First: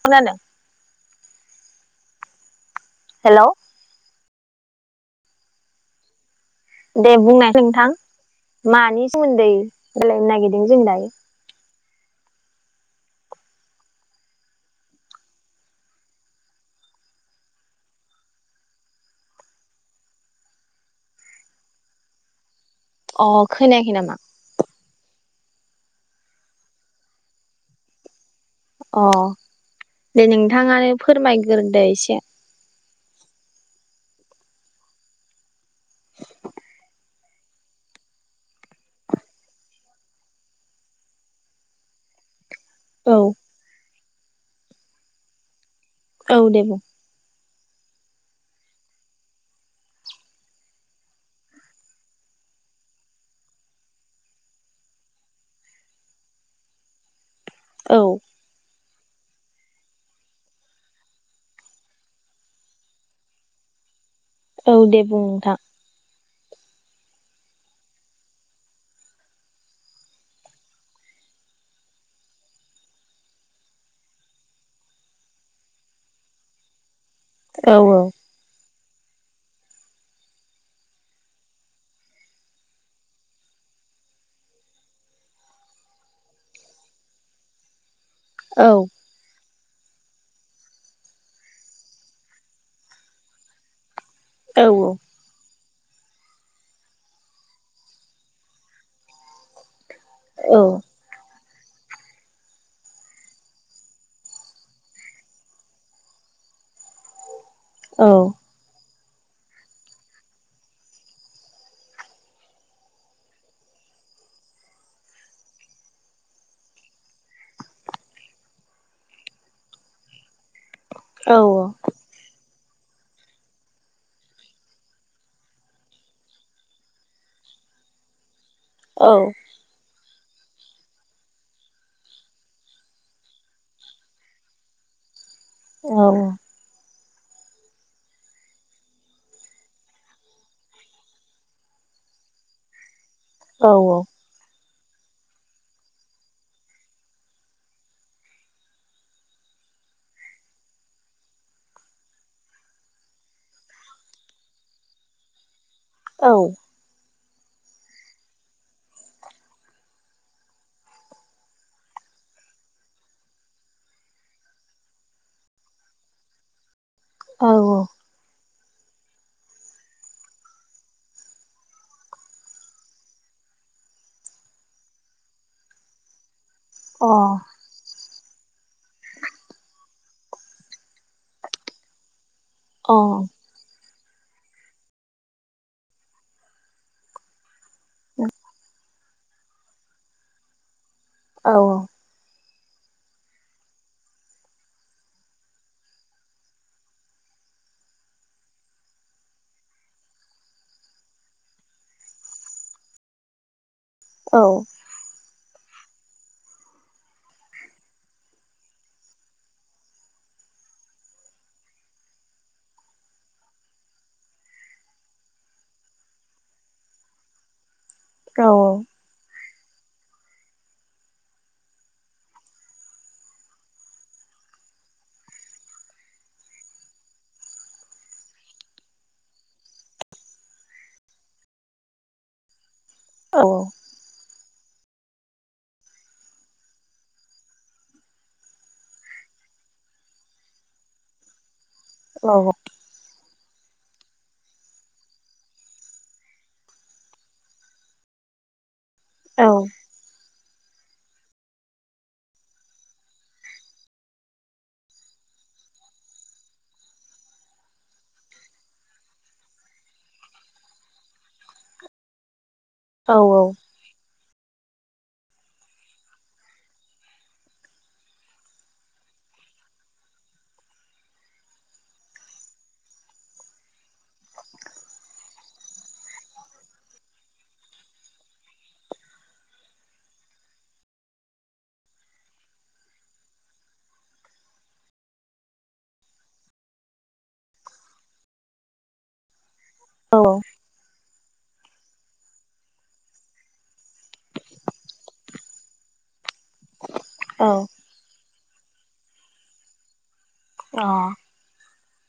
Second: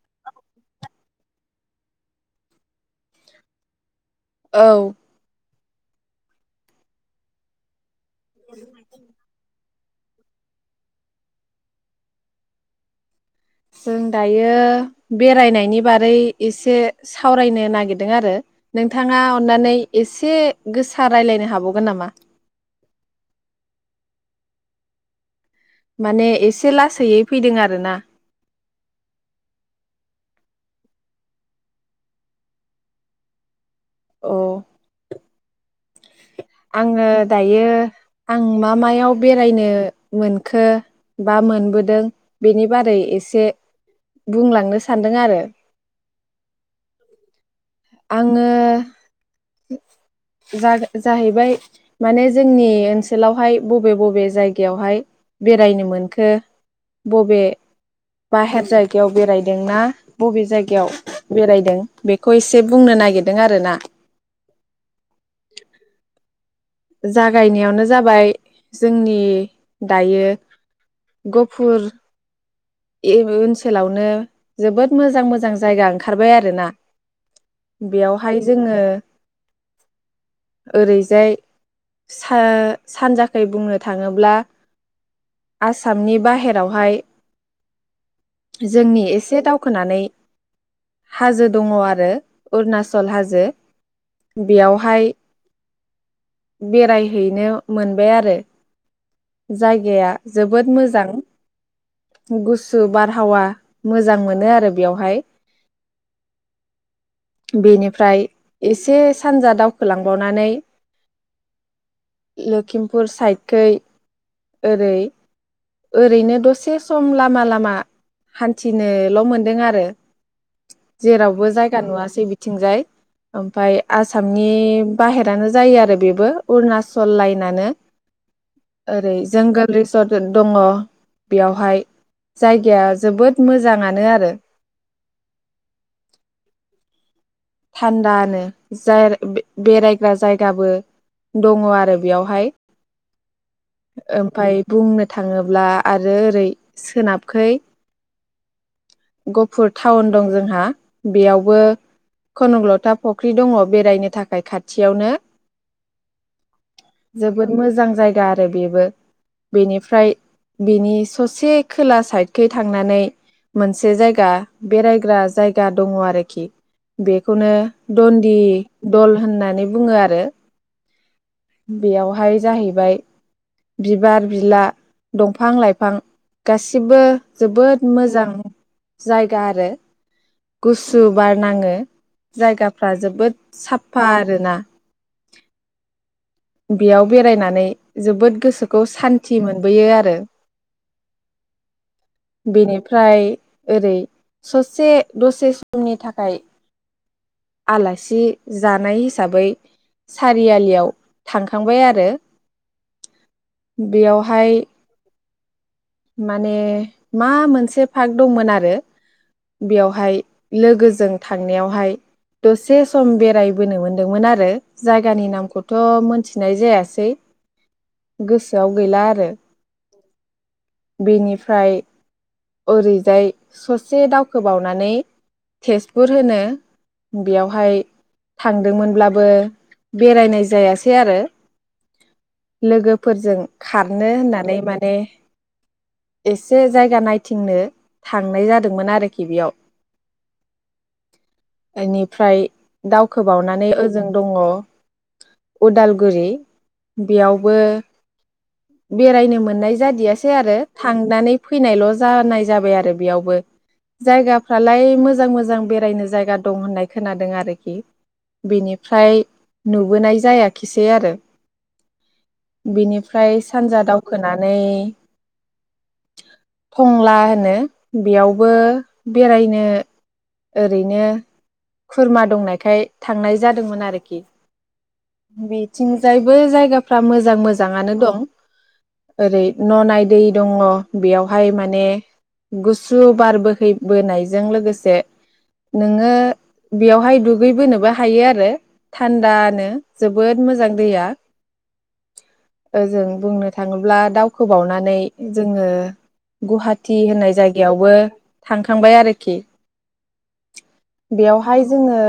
खोनादों? हेल' औ। दे बुंनाय नोंथां मानि सोमोन्दै? रायज्लायनो नागिरदों जों दायो जों दायो बेरायनायनि बारै एसे सावरायनो नागिरदों आरो नोंथाङा अननानै एसे गोसा रायज्लायनो हाबावगोन नामा? अ खोनायाखै नामा? माने एसे लासैयै फैदों आरोना। अ दे नोंथाङानो फोरमायग्रोदो एसे अ आङो दायो आं मा मायाव बेरायनो मोनखो बा मोनबोदों बेनि बारै औ एसे बुंलांनो सानदों आरो औव दे बुं आङो जाहैबाय माने जोंनि ओनसोलावहाय बबे बबे जायगायावहाय बेरायनो मोनखो बबे औ बाहेर जायग जायगायाव बेरायदोंना बबे जायगायाव बेरायदों बे खौ एसे बुंनो नागिरदों आरो ना औ दे बुं नोंथां जागायनायावनो जाबाय जोंनि दायो गुफुर बे ओनसोलावनो जोबोद मोजां मोजां जायगा ओंखारबाय आरोना औ बेयावहाय जोङो ओरैजाय सानजाखै बुंनो थाङोब्ला आसामनि बाहेरावहाय औ जोंनि एसे दाव खानै हाजो दङ आरो अरुनाचल हाजो बेयावहाय बेरायहैनो मोनबाय आरो जायगा गाया औ जोबोद मोजां गुसु बारहावा मोजां मोनो आरो बेवहाय औ बेनिफ्राय एसे सानजा दावखोलांबावनानै लिमपुर साइदखै ओरै ओरैनो दसे सम लामा लामा हान्थिनोल' मोनदों आरो औ जेरावबो जायगा नुवासै बिदि बिथिंजाय ओमफ्राय आसामनि बाहेरानो जायो आरो बेबो अरुणचल लाइनानो औ ओरै जोंगोल रिजथ दङ बेयावहाय जायगाया जोबोद मोजाङानो आरो औ। थान्दानो ज बेरायग्रा जायगाबो दङ आरो बेयावहाय। औ ओमफ्राय बुंनो थाङोब्ला आरो ओरै सोनाबखै गफुर टाउन दं जोंहा बेयावबो खनग्लथा फुख्रि दङ बेरायनो थाखाय खाथियावनो औ। जोबोद मोजां जायगा आरो बेबो बेनिफ्राय बिनि ससे खोला साइदखै थांनानै मोनसे जायगा बेरायग्रा जायगा दङ आरोखि। औ औ अ बेखौनो दन्दि दल होननानै बुङो आरो बेयावहाय जाहैबाय बिबार बिला दंफां लाइफां गासिबो जोबोद मोज जां। जायगा आरो गुसु बार नाङो जायगाफ्रा औ जोबोद साफ फा आरोना बेयाव बेरायनानै जोबोद गोसोखौ सान थि मोनबोयो आरो। औ औ बेनिफ्राय ओरै ससे दसे समनि थाखाय आलासि जानाय हिसाबै सारियालियाव थांखांबाय आरो। बेयावहाय माने मा मोनसे पार्क दंमोन आरो बेयावहाय लोगोजों थांनायावहाय दसे सम बेरायबोनो मोनदोंमोन आरो जायगानि नामखौथ' मोनथिनाय जायासै। गोसोआव गैला आरो। [inaudible] बेनिफ्राय ओरैजाय ससे दावखोबावनानै तेजपुर होनो बेयावहाय थांदोंमोनब्लाबो बेरायनाय जायासै आरो। लोगोफोरजों खारनो होननानै माने एसे जायगा नायथिंनो थांनाय जादोंमोन आरोखि बेयाव। बेनिफ्राय दाउ खोबावनानै ओजों दङ उदालगुरि बेयावबो बेरायनो मोननाय जादियासै सै आरो थांनानै फैनायल' जानाय जाबाय आरो बेयावबो जायगाफ्रालाय मोजां मोजां बेरायनो जायगा दं होननाय खोनादों आरोखि बेनिफ्राय नुबोनाय जायाखिसै आरो। बिनिफ्राय सानजा दउ खोनानै टंला होनो बेयावबो बेरायनो ओरैनो खुरमा दंनायखाय थांनाय जादोंमोन आरोखि बेथिंजायबो जायगाफ्रा मोजां मोजाङानो दं ओरै न'नाय दै दङ बेयावहाय माने गुसु बार बोहैबोनायजों लोगोसे नोङो बेयावहाय दुगैबोनोबो हायो आरो थान्दानो। जोबोद मोजां दैया। ओजों बुंनो थाङोब्ला दावखोबावनानै जोङो गुहाटि होननाय जायगायावबो थांखांबाय आरोखि। बेवहाय जोङो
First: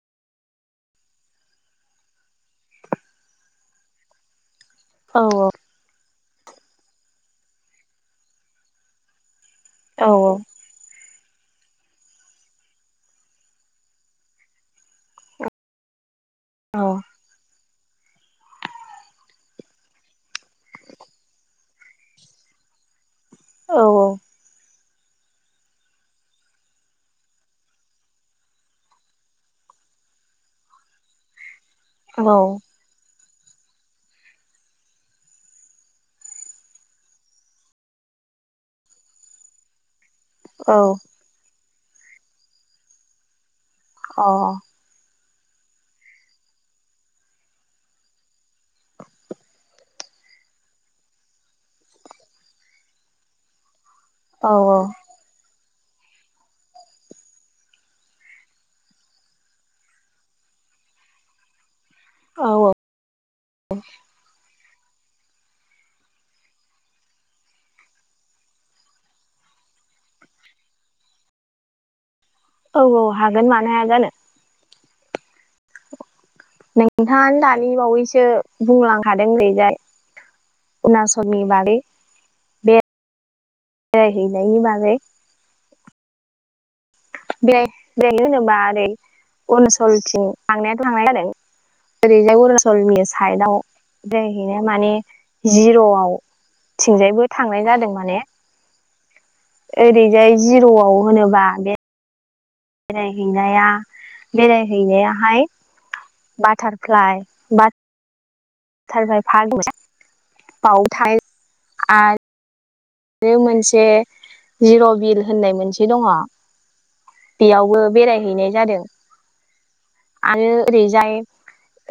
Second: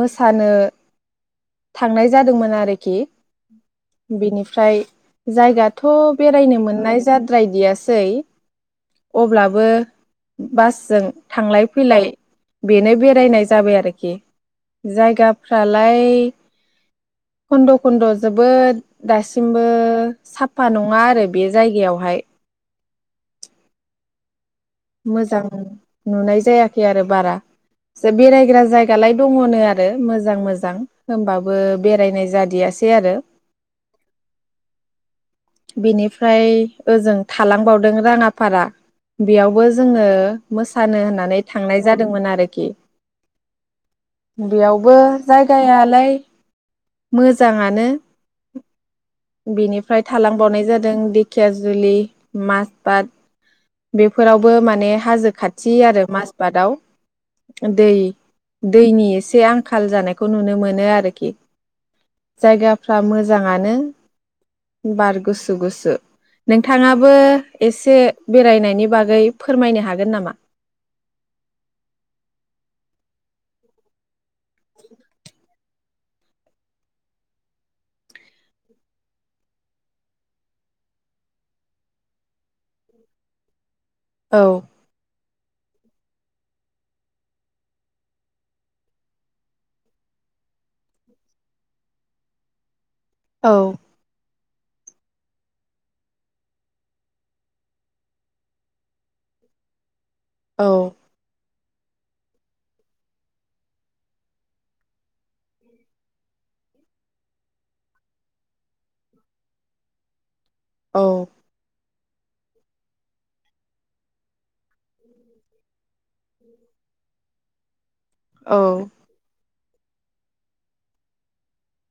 मोसानो थांनाय जादोंमोन आरोखि बेनि फ्राय जायगाथ' बेरायनो मोननाय जाद्रायदियासै अब्ला बो बासजों थांलाय फैलाय बेनो बेरायनाय जाबाय आरोखि जायगाफ्रालाय औ खन्द' खन्द' जोबोद दासिमबो साफा नङा आरो बे जायगायावहाय औ औ मोजां नुनाय जायाखै आरो बारा बेरायग्रा जायगालाय दङनो आरो मोजां मोजां होनोमबाबो बो औ बेरायनाय अ औ जादियासै आरो बेनिफ्राय ओजों थालांबावदों राङाफारा बेयावबो जोङो औ मोसानो होननानै थांनाय जादोंमोन आरोखि बेयावबो जायगायालाय मोजाङानो बिनिफ्राय थालांबावनाय जादों दिेखिया जुलि माजबाद औ बेफोरावबो माने हाजो खाथि खाथि आरो माजबादाव दै दैनि एसे आंखाल जानायखौ नुनो मोनो आरोखि औ जायगाफ्रा मोजाङानो बार गुसु गुसु नोंथाङाबो एसे- बेरायनायनि बागै फोरमायनो हागोन नामा औ औ हागोन मानो हाया जानो। नोंथाङा दानि बावैसो बुंलांखादों नैजाय अरुनाचलनि बागै औ बेरायहैनायनि बागै बे बेनो जेनेबा ओरै अरुणाचलथिं थांनायाथ' थांनाय ओरैजाय अरुणाचलनि साइद आव औ दै बिनो माने जिर'आव थिंजायबो थांनाय जादों माने ओरै बेहाय औ जिर'आव होनोब्ला बेरायहैनाया बेरायहैनाया हाय बाटारफ्लाय [unintelligible] बाव औ थाय आरो आरो मोनसे जिर' बिल होननाय मोनसे [unintelligible] दङ बियावबो बेरायहैनाय औ जादों आरो ओरैजाय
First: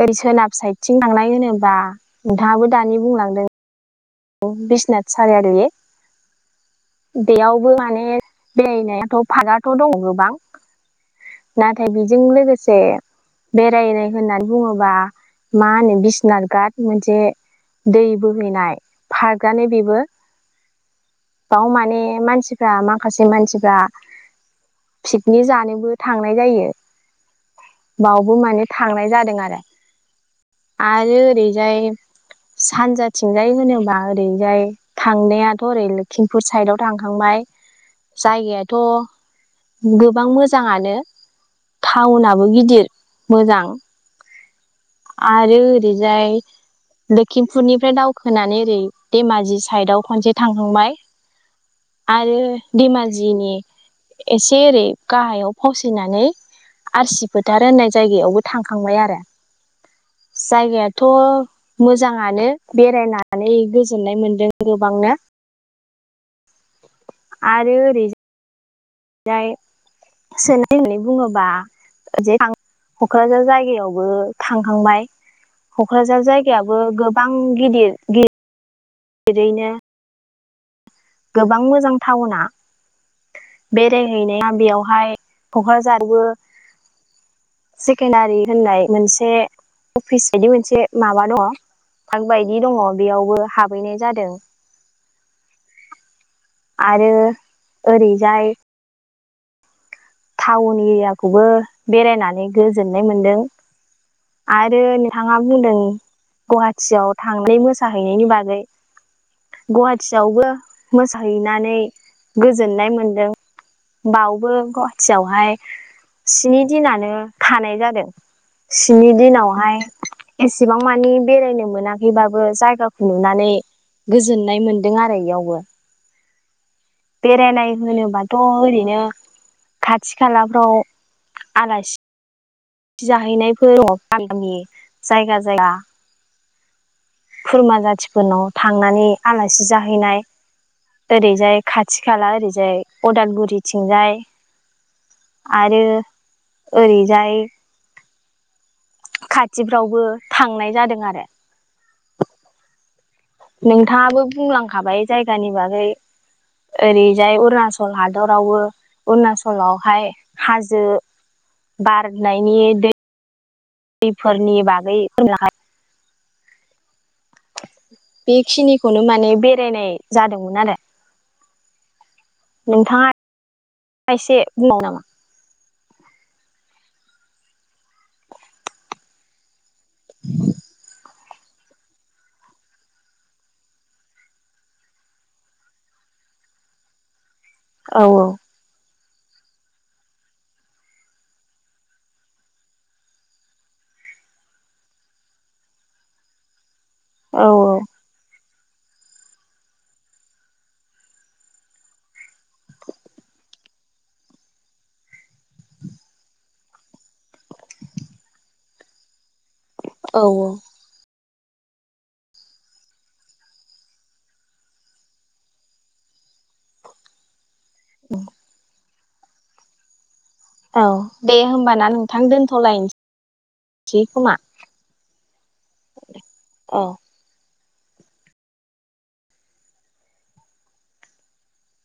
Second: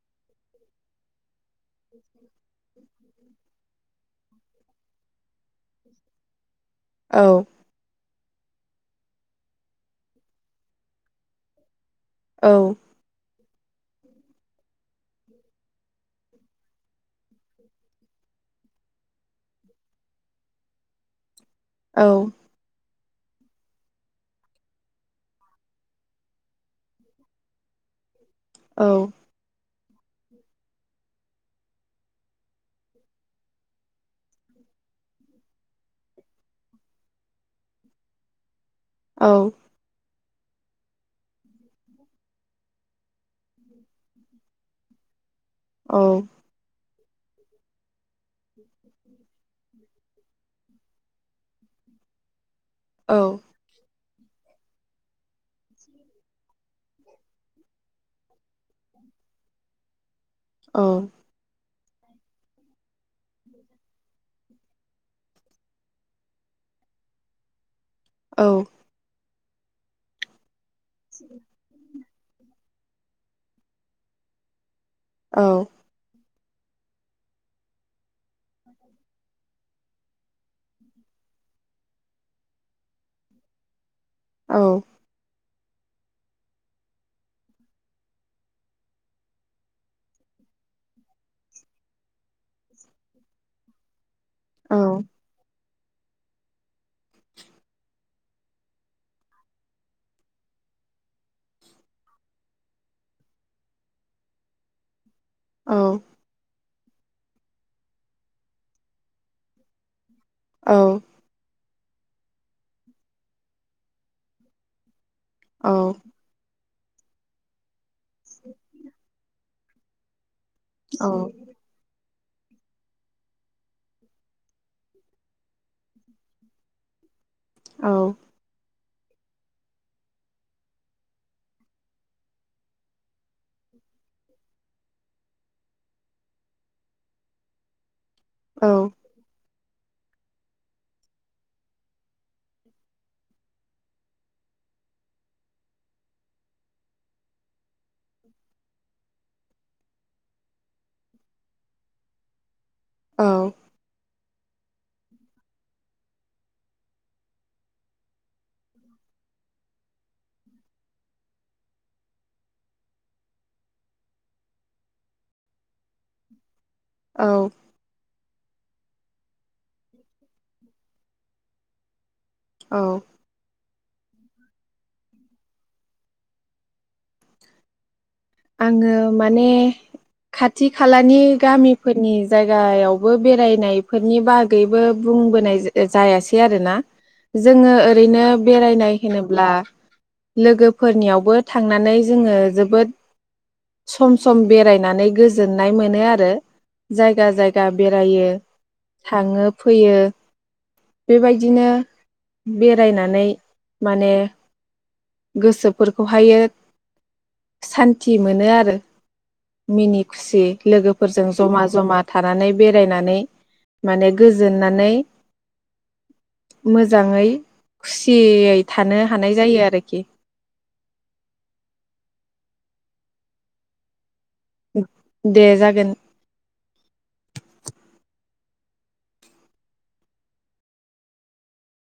ओरै सोनाब साइदथिं थांनाय होनो दाबो दा नोंथाङाबो दा- [unintelligible] बुंलांदों औ बिस्नाथ सारिआलि- औ बेयावबो माने- बेरायनायाथ' फारागाथ' दङ गोबां ना नाथाय बेजों औ लोगोसे बेरायनाय होननानै बुङोबा मा होनो बिसनाथ गााथ मोनसे दै बोहैनाय फागआनो‌ बेबो बाव माने औ मानसिफ्रा मा माखासे मानसिफ्रा पिकनिक जानोबो थांनाय जायो। बाव बो माने औ थांनाय जादों आरो। आरो ओरैजाय सानजाथिंजाय होनोबा ओरैजाय थांनायाथ' ओरै लकिमपुर साइदाव थांखांबाय जायगाय' थ' गो गोबां मोजाङनो थाउन आ गिदिर मोजां आरो औ ओरैजाय लोकिमपुरनिफ्राय दावखोनानै ओरै धेमाजि साइदआव खनसे थांखांबाय आरो धेमाजिनि एसे एओरै गाहायाव फावसिनानै आरसि फोथार होननाय जायगायावबो थांखांबाय आरो। जायगायाथ' मोजाङानो बेरायनानै गोजोननाय मोनदों गोबांनो आरो ओरै औ! ओमफ्राय सोनो दि बुङोबा क'क्राझार जायगायावबो थांखांबाय। खक्राझार जायग बो गोबां गिदिर गिदिर जेरैनो गोबां मोजां टाउना बे जे हैनाया बेयावहाय क'क्राझारबो सेकेणडारि होननाय मोनसे अफिस बायदि मोनसे माबा दङ पार्क बायदि दङ बेयावबो हाबहैनाय जादों। औ। आरो ओरैजाय टाउन एरियाखौबो बेरायनानै गोजोननाय मोनदों आरो थाङा औ बुंदों गहा टियाव थांनाय मोसाहैनायनि बागै गवा थियावबो औ मोसाहैनानै गोजोननाय मोनदों बावबो ओमफाय थियावहाय औ स्नि दिनानो थानाय जादों स्नि दिनावहाय एसेबां औ मानि बेरायनो मोना खैबाबो जायगाखौ नुनानै गोजोननाय मोन्दों आरो इयावबो। बेरायनाय होनोबाथ' ओरैनो खाथि खालाफ्राव आलासि जाहैनायफोराव गामि जायगा जायगा खुरमा जाथि फोरनाव औ थांनानै आला सि जाहैनाय ओरैजाय खाथि खाला ओरै जाय अदालगुरिथिंजाय आरो ओरैजाय खाथिफ्रावबो थांनाय जादों आरो। नोंथाङांबो बुंलांखाबाय जायगानि बागै ओरैजाय अरुणचल हादरावबो अरुनाचलावहाय हाजो बारनायनि दै दैफोरनि बागै [unintelligible] औ बेखिनिखौनो माने बे बेरायनाय जादोंमोन आरो। औ नोंथांङा खायसे बुंबावनो नामा? आंङो माने खाथि खालानि गामिफोरनि जायगायावबो बेरायनायफोरनि बागैबो बुंबोनाय जा जायासै आरोना। जोंङो औ ओरैनो बेरायनाय होनोब्ला लोगोफोरनियावबो थांनानै जोंङो जोबोद सम सम बेरायनानै गोजोननाय मोनो आरो। जायगा औ जायगा औ बेरायो थांङो फैयो बेबायदिनो बेरायनानै माने गोसोफोरखौ हायो सान थि मोनो आरो। मिनि औ खुसि लोगोफोरजों ज जमा-जमा थानानै बेरायनानै माने गोजोननानै मोजांङै खुसियै था थानो हानाय जायो आरोखि औ दे होमबाना नोंथां दोनथ'लायनोसै खोमा? दे जागोन। औ